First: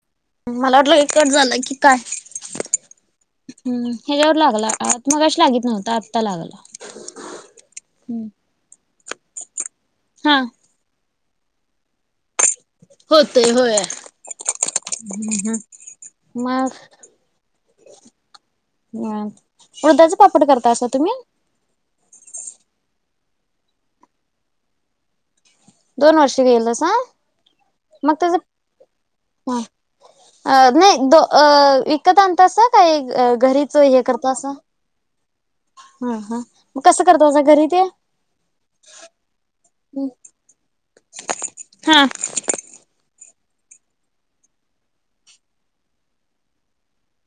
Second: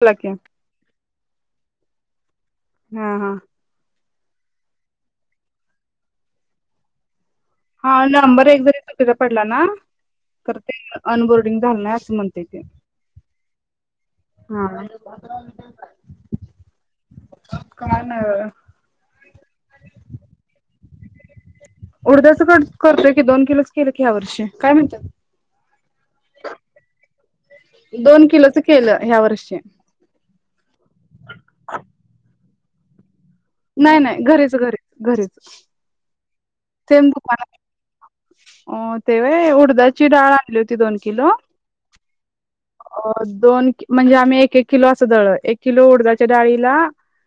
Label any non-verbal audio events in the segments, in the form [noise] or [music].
बोला की मला वाटलं ऐक तास झालं की काय? हा हा. ह्याच्यावरवर लागला मगशी लागीत नव्हत आत्ता लागला. हा नंबर एक जरी सुट्टीला पडला ना. हा. तर ते अनबोर्डिंग झालय असं म्हण. होतय होय हा हम् हम्. मग काय नाही ह मृधचा पापड करत अस. उडद्याच करतोय की दोन किलोच केले की ह्या वर्षी काय म्हणतात. दोन वर्ष गेल तस मग दोन तच. किलोच केलं ह्या वर्षी अ नाही द अ विकत अन तस काही. घरीच नाही हे नाही करत असा घरीच घरीच घरीच हा हा मग कसं करत असा घरीच अ ते होय उडदाची डाळ आणली होती दोन किलो हा. दोन म्हणजे आम्ही एक एक किलो असं दळल एक किलो उडदाच्या डाळीला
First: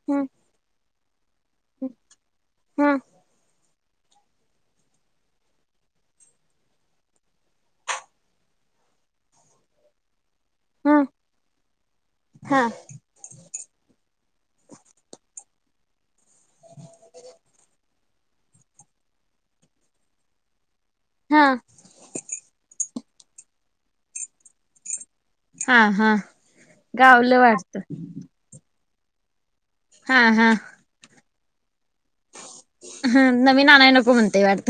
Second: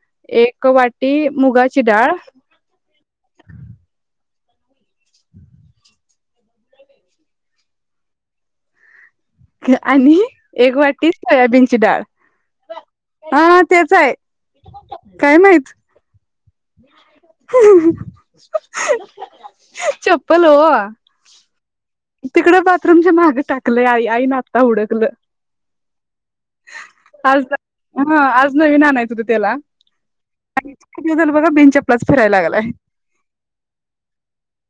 ह एक वाटी मुगाची डाळ ह [unintelligible] आणि एक ह वाटी सोयाबीनची डाळ. हा हा तेच आहे काय माहित? चप्पल हो. हा. तिकडे बाथरूमच्या माग टाकलंय आई आई न आता हुडकलं. हा हा गावलं आज वाटत हा आज नवीन आणायच होतं त्याला. हा हा. ब बि बस फिरायला लागलाय. नवीन आणाय नको म्हणतय वाटत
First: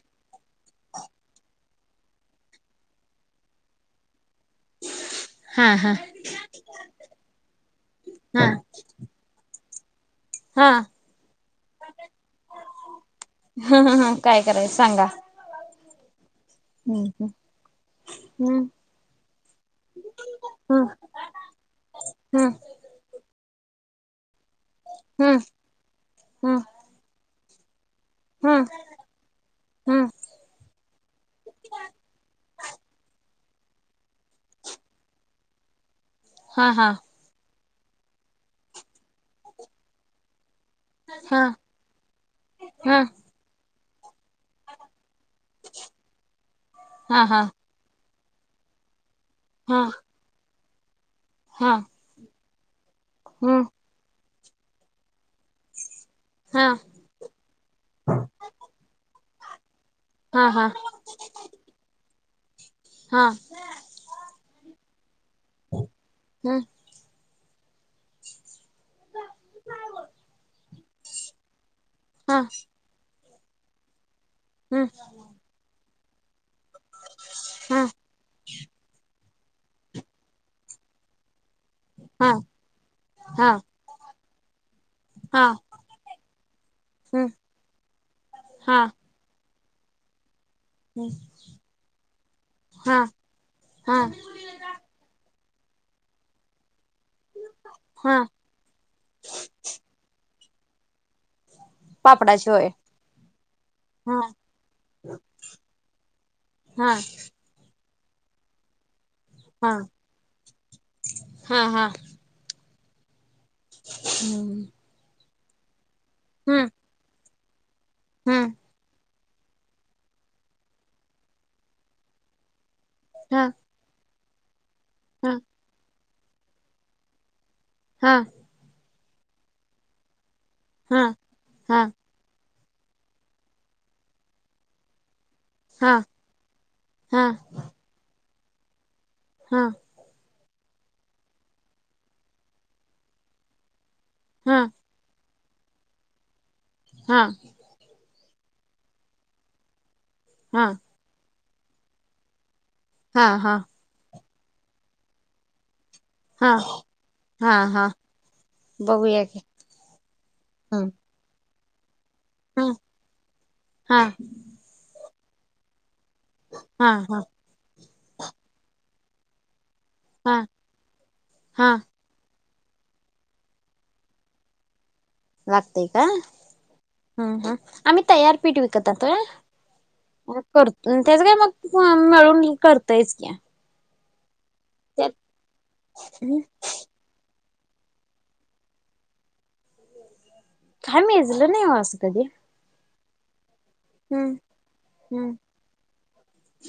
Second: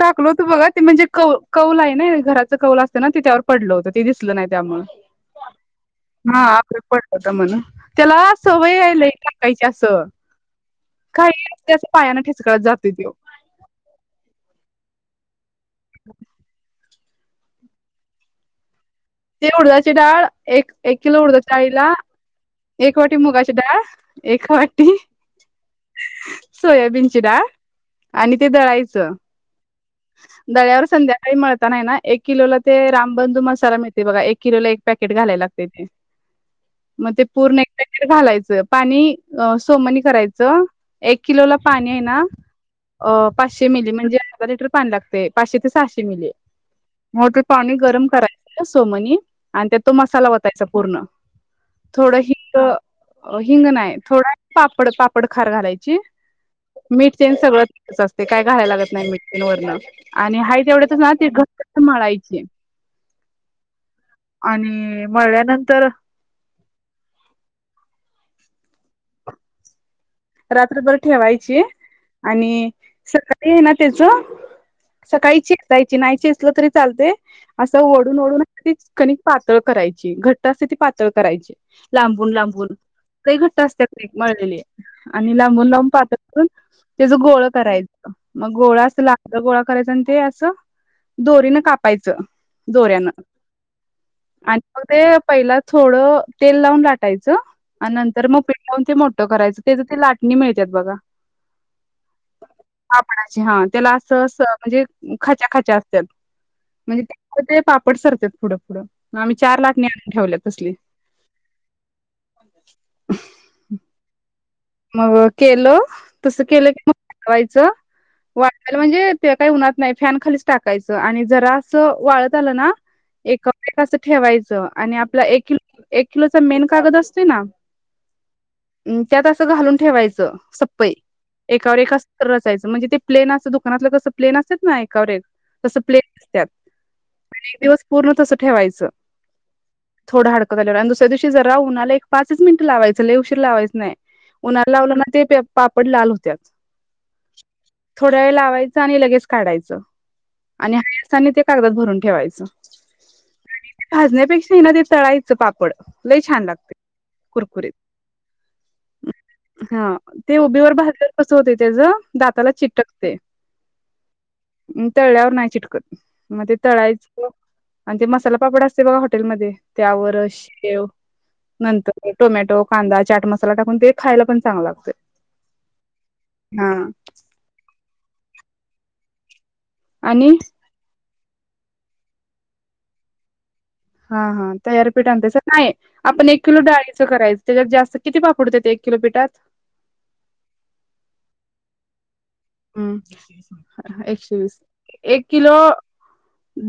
टाकलो तू बघ ते म्हणजे कौ कौल आहे ना घराचं कौल असतं ना त त्यावर पडलं होतं ते दिसलं नाही त्यामुळ हा आपलं पडलं होत म्हणून त्याला हा सवय आहे लय टाकायची असं. हा. पायान ठेचकळत जातोय तो. ह ह ह काय करायच सांगा. [unintelligible] हम्म हम्म. हम्म. ते उडदाची डाळ एक किलो उडदाच्या डाळीला, हम्म एक वाटी मुगाची डाळ एक वाटी हम्म हम्म सोयाबीनची डाळ. आणि ते हम्म हम्म दळायच. हम्म दळ्यावर संध्याकाळी मळतांना आहे ना एक किलोला ते रामबंधू एक किलोला ऐक पॅकेट घालाय लागते ते हा हा मग ते पूर्ण पॅकेट घालायचं पाणी सोमनी करायचं. एक हा किलो ला पाणी आहे ना हा अ पाचशे मिली म्हणजे अर्धा लिटर पाणी लागते. पाचशे ते सहाशे मिली हा मोठे हा पाणी गरम करा सोमनी आणि त्यात हा तो मसाला वतायचा पूर्ण हा थोडं हींग हम्म हिंग नाय थोडा पापड पापड खार घालायची. हा मीठ, तेल सगळं असते काय घालाय लागत नाही मीठ तेन वरन. आणि हा हा हाये एवढ्यातच ना ते घट्ट मळायचे. हा. आणि मळल्यानंतर हम्म रात्रभर ठेवायची हा आणि सकाळी आहे ना त्याच हम्म सकाळी चेचायची नाही चेचलं तरी चालते असं हा ओढून ओढून कणी पातळ करायची घट्ट असते ती पातळ करायची लांबून हा लांबून काही हा घट्ट असते काही. मळलेली. आणि हा लांबून लांबून पातळ करून त्याच हम्म गोळ करायचं मग हा गोळा असं लांब गोळा करायच ते असं दोरीनं कापायचं हा दोऱ्यान हा आणि मग ते पहिला थोडं तेल लावून लाटायचं आणि हा नंतर मग पीठ लावून ते मोठं करायचं. त्याच ते लाटणी मिळतात बघा. पापडा पापडाची हा त्याला असं अस म्हणजे खाच्या खाच्या असत्यात. हा म्हणजे ते पाप पटसरते पुढं पुुढं मग आम्ही चार हा लाटणे आनून ठेवल्यात तसली. हा हा ह. हम्म. मग केलं तस केलं की मग वाढवायचं हम्म वाढवायला म्हणजे ते काही उनात नाही फॅन खालीच टाकायचं, आणि जरा अस वाळत आलं ना ए हा ठेवायचं आणि आपला हा एकि एक किलोचा मेन कागद असते ना. हा त्यात असं घालून ठेवायचं, सप्पई हा एकावर हा एकात यचं म्हणजे ते प्लेन असं दुकानातलं कसं प्लेन असत ना एकावर एक तस हा प्लेन असत हा आणि एक दिवस पूर्ण तस ठेवायचं. हा हडं झा आणि दुस्या दिवशी ज राह मला एक पाच मिंट लावायं लवशीर लावायचं नाही. हा उन्हाळाला लावलं ना ते पापड लाल होत्यात. हा थोड्या वेळ लावायचं आणि लगेच काढायचं. आणि हा असतानी ते कागदात भरून ठेवायचं. हा हा भाजण्यापेक्षा ना ते तळायचं पापड लई छान हा लागते हा कुरकुरीत हा बघूया की हा ते उभीवर ह भजल्यावर कस होत त्याच दाताला ह चिटकते हा तळळ्यावर नाही चिटकत मग ते हा तळायच हा आणि ते मसाला पापड असते बघा हॉटेलमध्येध्ये त्यावर हा शेव हा नंतर टोमॅटो कांदा चाट मसाला टाकून ते खायला पण चांग लागत. लागतेय का हम् हम आम्ही तयारपीठ विकत आतोय. आणि करत त्याच काय मग मिळून करतायच क्या हा हा तयारपीठ आणच नाही आपण एक किलो डाळीचं करायचं. त्याच्यात जास्त किती पापडते ते एक किलोपीठात काय मेजलं नाही असं कधी हम् हम्म एकशे वीस एक हम्म किलो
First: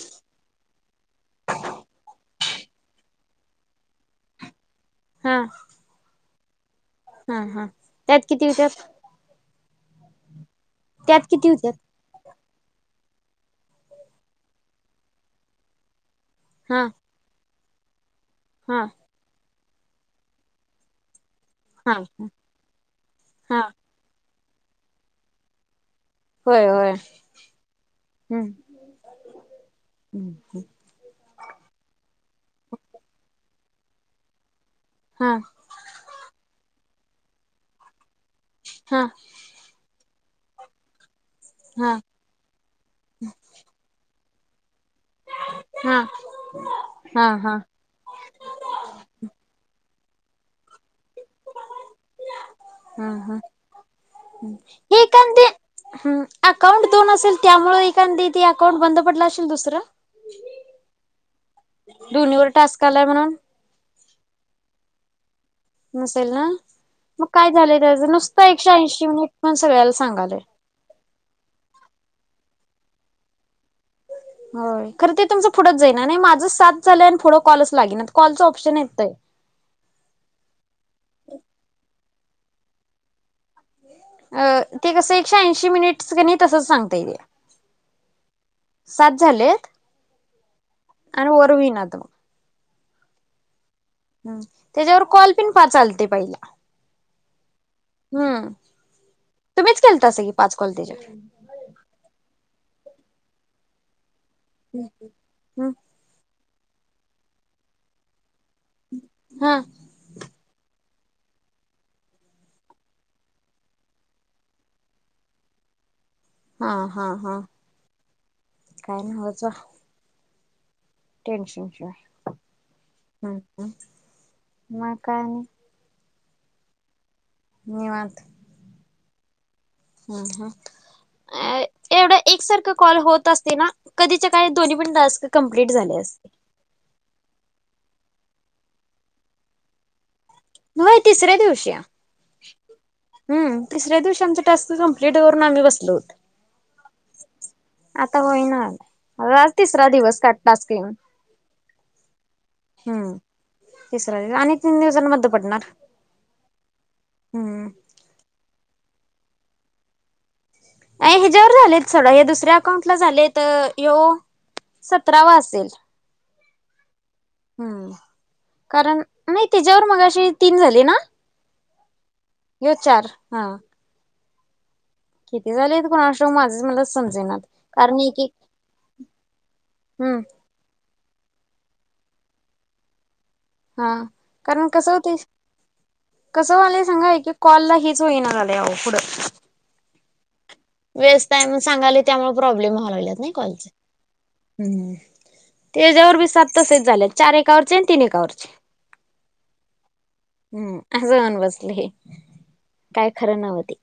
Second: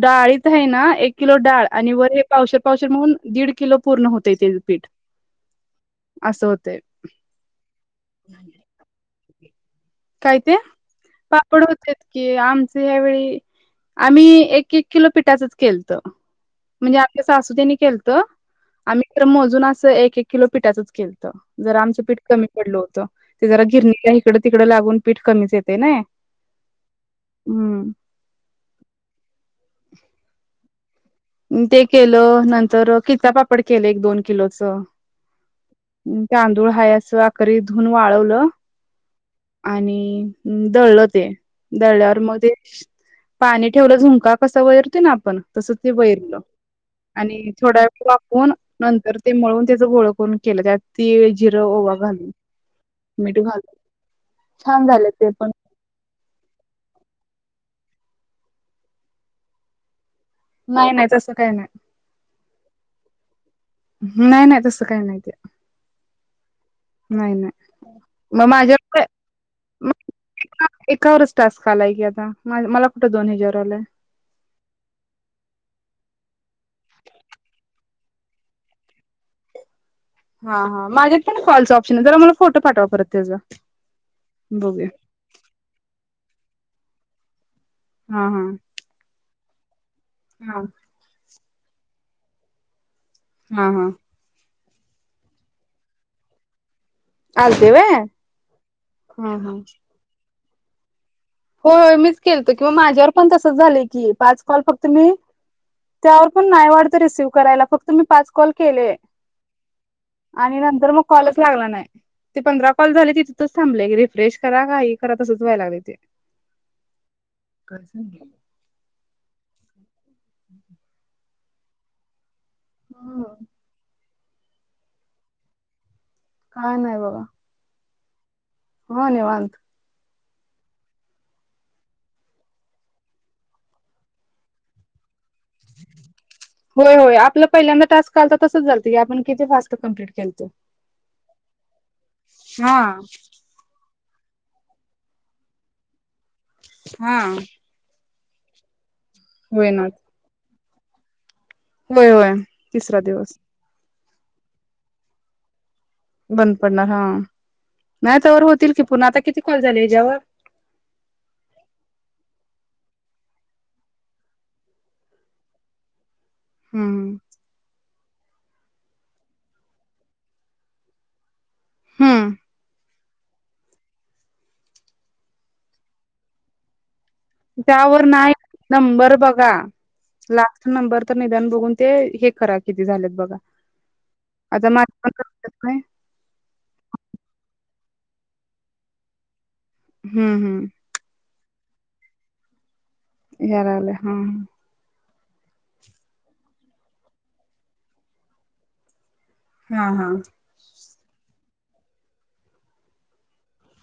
डाळीत आहे ना एक किलो डाळ आणि वर पावश पावश म्हणून दीड किलो पूर्ण होतं ते पीठ हा असं होतेय. हा हा त्यात किती विचार काय ते किती पापड होत्यात होत की आमच ह्यावेळी आम्ही एक एक किलो पिठाचच केलत. हा म्हणजे आमच्या सासू त्यांनी केलत. हा आम्ही तर मोजून असं एक एक किलो पिठाचच केल. जरा हा आमचं पीठ कमी पडलं होतं. ते हा जरा गिरणीला इकडं तिकड लागून पीठ कमीच येते ना. होय होय हम्म. ते केलं नंतर कि्चापापड केलं एक दोन किलोच. हा हम तांदूळ हा अस अकरी धुन वाळवलं. हा आणि दळल ते हा दळ्यावर मग ते पाणी ठेवलं झुंका कसा वैरतोय ना आपण ते हा वैरलं हा आणि हा थोड वेळ वापून नंतर ते मळून त्या घेतलं. पूण केलं त्यात ती तिळ, जिरं ओवा घालून हा हा मीठ घालून छान हे झाले ते कंदे पण हम् अकाउंट दोन असेल त्यामुळे एखांदित ते अकाउंट बंद पडलं असेल दुसरं. नाही नाही तस काही नाही दोन्हीवर टास्क आलाय म्हणून नाही नाही तसं काही नाही. ते नसे ल ना मग नाही काय झालंय नाही त्याच नुसत मग एकशे माझ्या ऐंशी मी पण सगळ्याला सांगालोय. एकावरच टास्क आलाय की आता म मला कुठं दोन हेच्यावर आलाय. होय खरं ते तुमचं पुढंच जाईना नाही माझं सात झालं आणि पुढं कॉलच लागे ना कॉलचं ऑप्शन येतय. टक [unintelligible] हा हा माझ्यात पण कॉलच ऑप्शन आहे, जरा मला फोटो पाठवा परत त्याचा. अ बघूया ते कस एकशे ऐंशी मिनिट्स कनी तस सांगतय ते हा हा सात झालेत हा वर हुईना तो हा हा हम् त्याच्यावर कॉल पण पाच आलते पहिला आलते व्हय हम्म हा हा. तुम्हीच केलतासा की पाच कॉल त्याच्यावर होय होय मीच केलतो माझ्यावर पण तसच झालंय की पाच कॉल फक्त मी हम्म त्यावर पण नाही वाढत रिसीव्ह करायला फक्त मी पाच कॉल केले हा आणि नंतर मग कॉलच लागला नाही ते पंधरा कॉल झाले तिथेच थांबले रिफ्रेश करा काही करा तसंच व्हाय लागलय ते हा हा हा काय सांगितलं काय नव्हचं बाई हम् टेन्शन मग काय आणि काय नाही बाबा निवांत हो निवांत हम् ह अ एवढा एकसारख कॉल होत असते ना कधीच्या काही दोन्हीपण टास्क कंप्लीट झाले असते. होय होय आपलं पहिल्यांदा टास्क आलता तसच झालत की आपण किती फास्ट कंप्लीट केलंत. होय तिसऱ्या दिवशी हा हम् तिसऱ्या दिवशी आमच टास्क कंप्लीट करून आम्ही बसलो होतो. हा आता होईना आज होय ना तिसरा दिवस का टास्क येेऊन. होय होय तिसरा दिवस तिसरा दिवस आणि तीन दिवसांनी बंद पडणार बंद पडणार हा हम्म नाही. तवर होतील की पुन्हा आता किती कॉल झाले हेच्यावर अकाउंट ला झाले तर यो सतरावा असेल हम् हम हम्म कारण नाही त्याच्यावर मगाशी तीन झाले ना? हम्म हे चार हा किती झाले कोनास ठावूक माझंच मला समजेनात कारण त्यावर एक एक नाय नंबर बघा हम्म लास्ट नंबर तर निदान बघून ते हे करा किती झालेत बघा. हा कारण आता कस माझं पण होतय करतात नाही कस व्हालयं सांगा एक एक कॉलला हे च होईना झालंय पुढ हम्म हम्म टायमिंग सांगालय त्यामुळे प्रॉब्लेम व्हाय लागल्यात नाही या कॉलच लागलंय हा. त्याच्यावर बी सात तसेच झाले चार एकावरचे आणि तीन एकावरचे हा हा हम्म अस होऊन बसले काय खर नव्ह ते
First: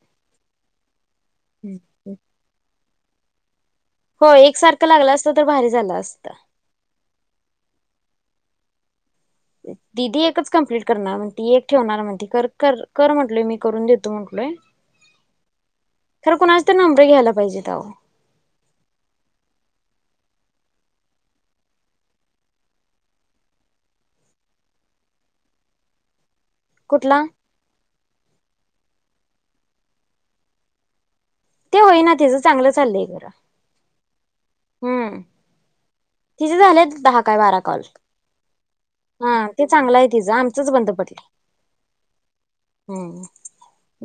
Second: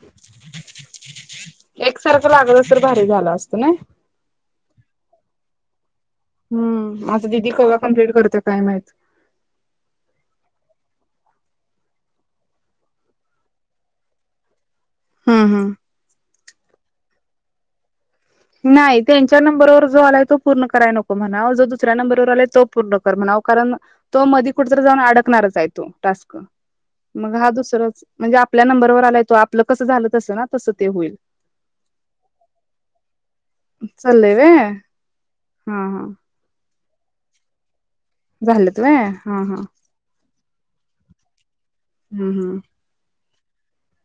एकसारखं लागलं तर भारी झालं असत नाही. हो एकसारखं लागलं असत तर भारी झालं असतं. हम्म माझं दिदी कवा कम्प्लीट करते काय माहित. दिदी एकच कम्प्लीट करणार म्हणते एक ठेवणार म्हणती कर कर कर म्हंटलय मी करून देतो म्हंटलोय. हा हा खरं कोणाच तर नंबर घ्यायला पाहिजेत अहो. नाही त्यांच्या नंबरवर जो आलाय तो पूर्ण करायला नको म्हणा जो दुसऱ्या नंबरवर आलाय तो पूर्ण कर म्हणा. कारण तो मधी कुठ जाऊन अडकणारच आहे तो टास्क कुठला मग हा दुसरच म्हणजे आपल्या नंबरवर आलाय तो आपलं कसं झालं तसं ना तस ते होईल. ते होईना तेचं चांगलं चाललंय. खरं चालय होय हम्म हा हा तिचे झालेत दहा काय बारा कॉल हा ते चांगलं आहे तिचं आमचच बंद पडल. हम्म हम्म.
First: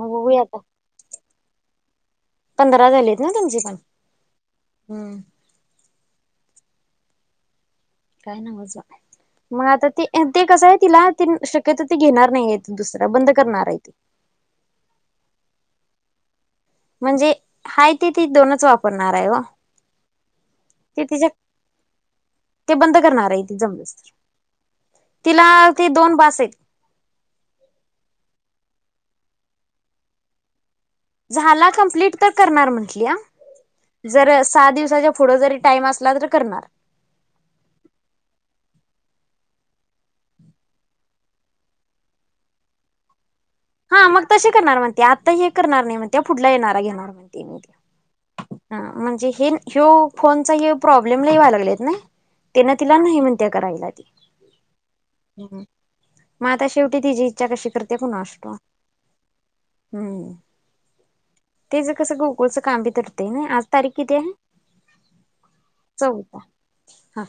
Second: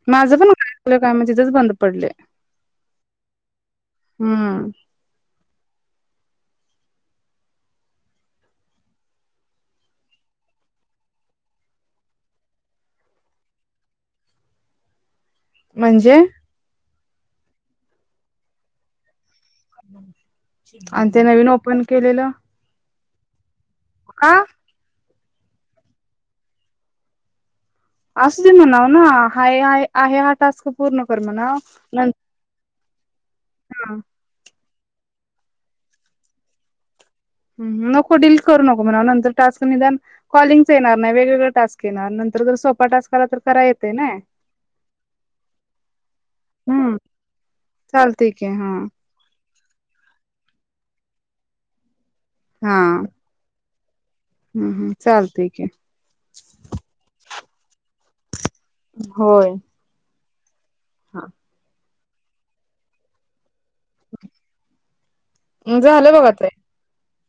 मग माझं बघूया पण आता आपलं कायम तिथेच बंद पडले. पंधरा झालेत ना तुमची पण हम्म हम्. काय ना मजा. मग आता ते ते कसं आहे तिला ते शक्यत ते घेणार नाहीय दुसरं बंद करणार आहे ती. म्हणजे? म्हणजे हा ते त दोनच वापरणार ओ. आणि ते नवीन ओपन केलेलं? ठेवणार आहे ती जमलं तर का तिला ते दोन बासेत असु दे म्हणाव ना हाय आहे आहे हा टास्क. पूर्ण कर म्हणाव झाला कम्प्लीट नंतर तर करणार म्हण. ह्या जर सहा दिवसाच्या पुढं टाइम असला तर करणार. ह नको डील करू नको म्हणाव नंतर टास्क निदान कॉलिंग येणार नाही वेगवेगळ टास्क येणार ना. तरी बर स्वतः टास्क आला तर. करा येते ना हा मग तसे करणार म्हणते आता हे करणार नाही म्हणते पुढला येणारा हम्म घेणार म्हणते मी ते. चालतय की हा म्हणजे हे ह्यो फोनचा हे प्रॉब्लेम लय यायला लागलेत ना तेन हा तिला नाही म्हणत्या करायलात. हम्म हम्म चालतय की मग आता शेवटी तिजी. आता कशी करते कुणास ठाऊक? होय हा. ते कस गुगलचं कामबी करते ना आत. तारीख किती आहे झालं बघा ताई चवदा.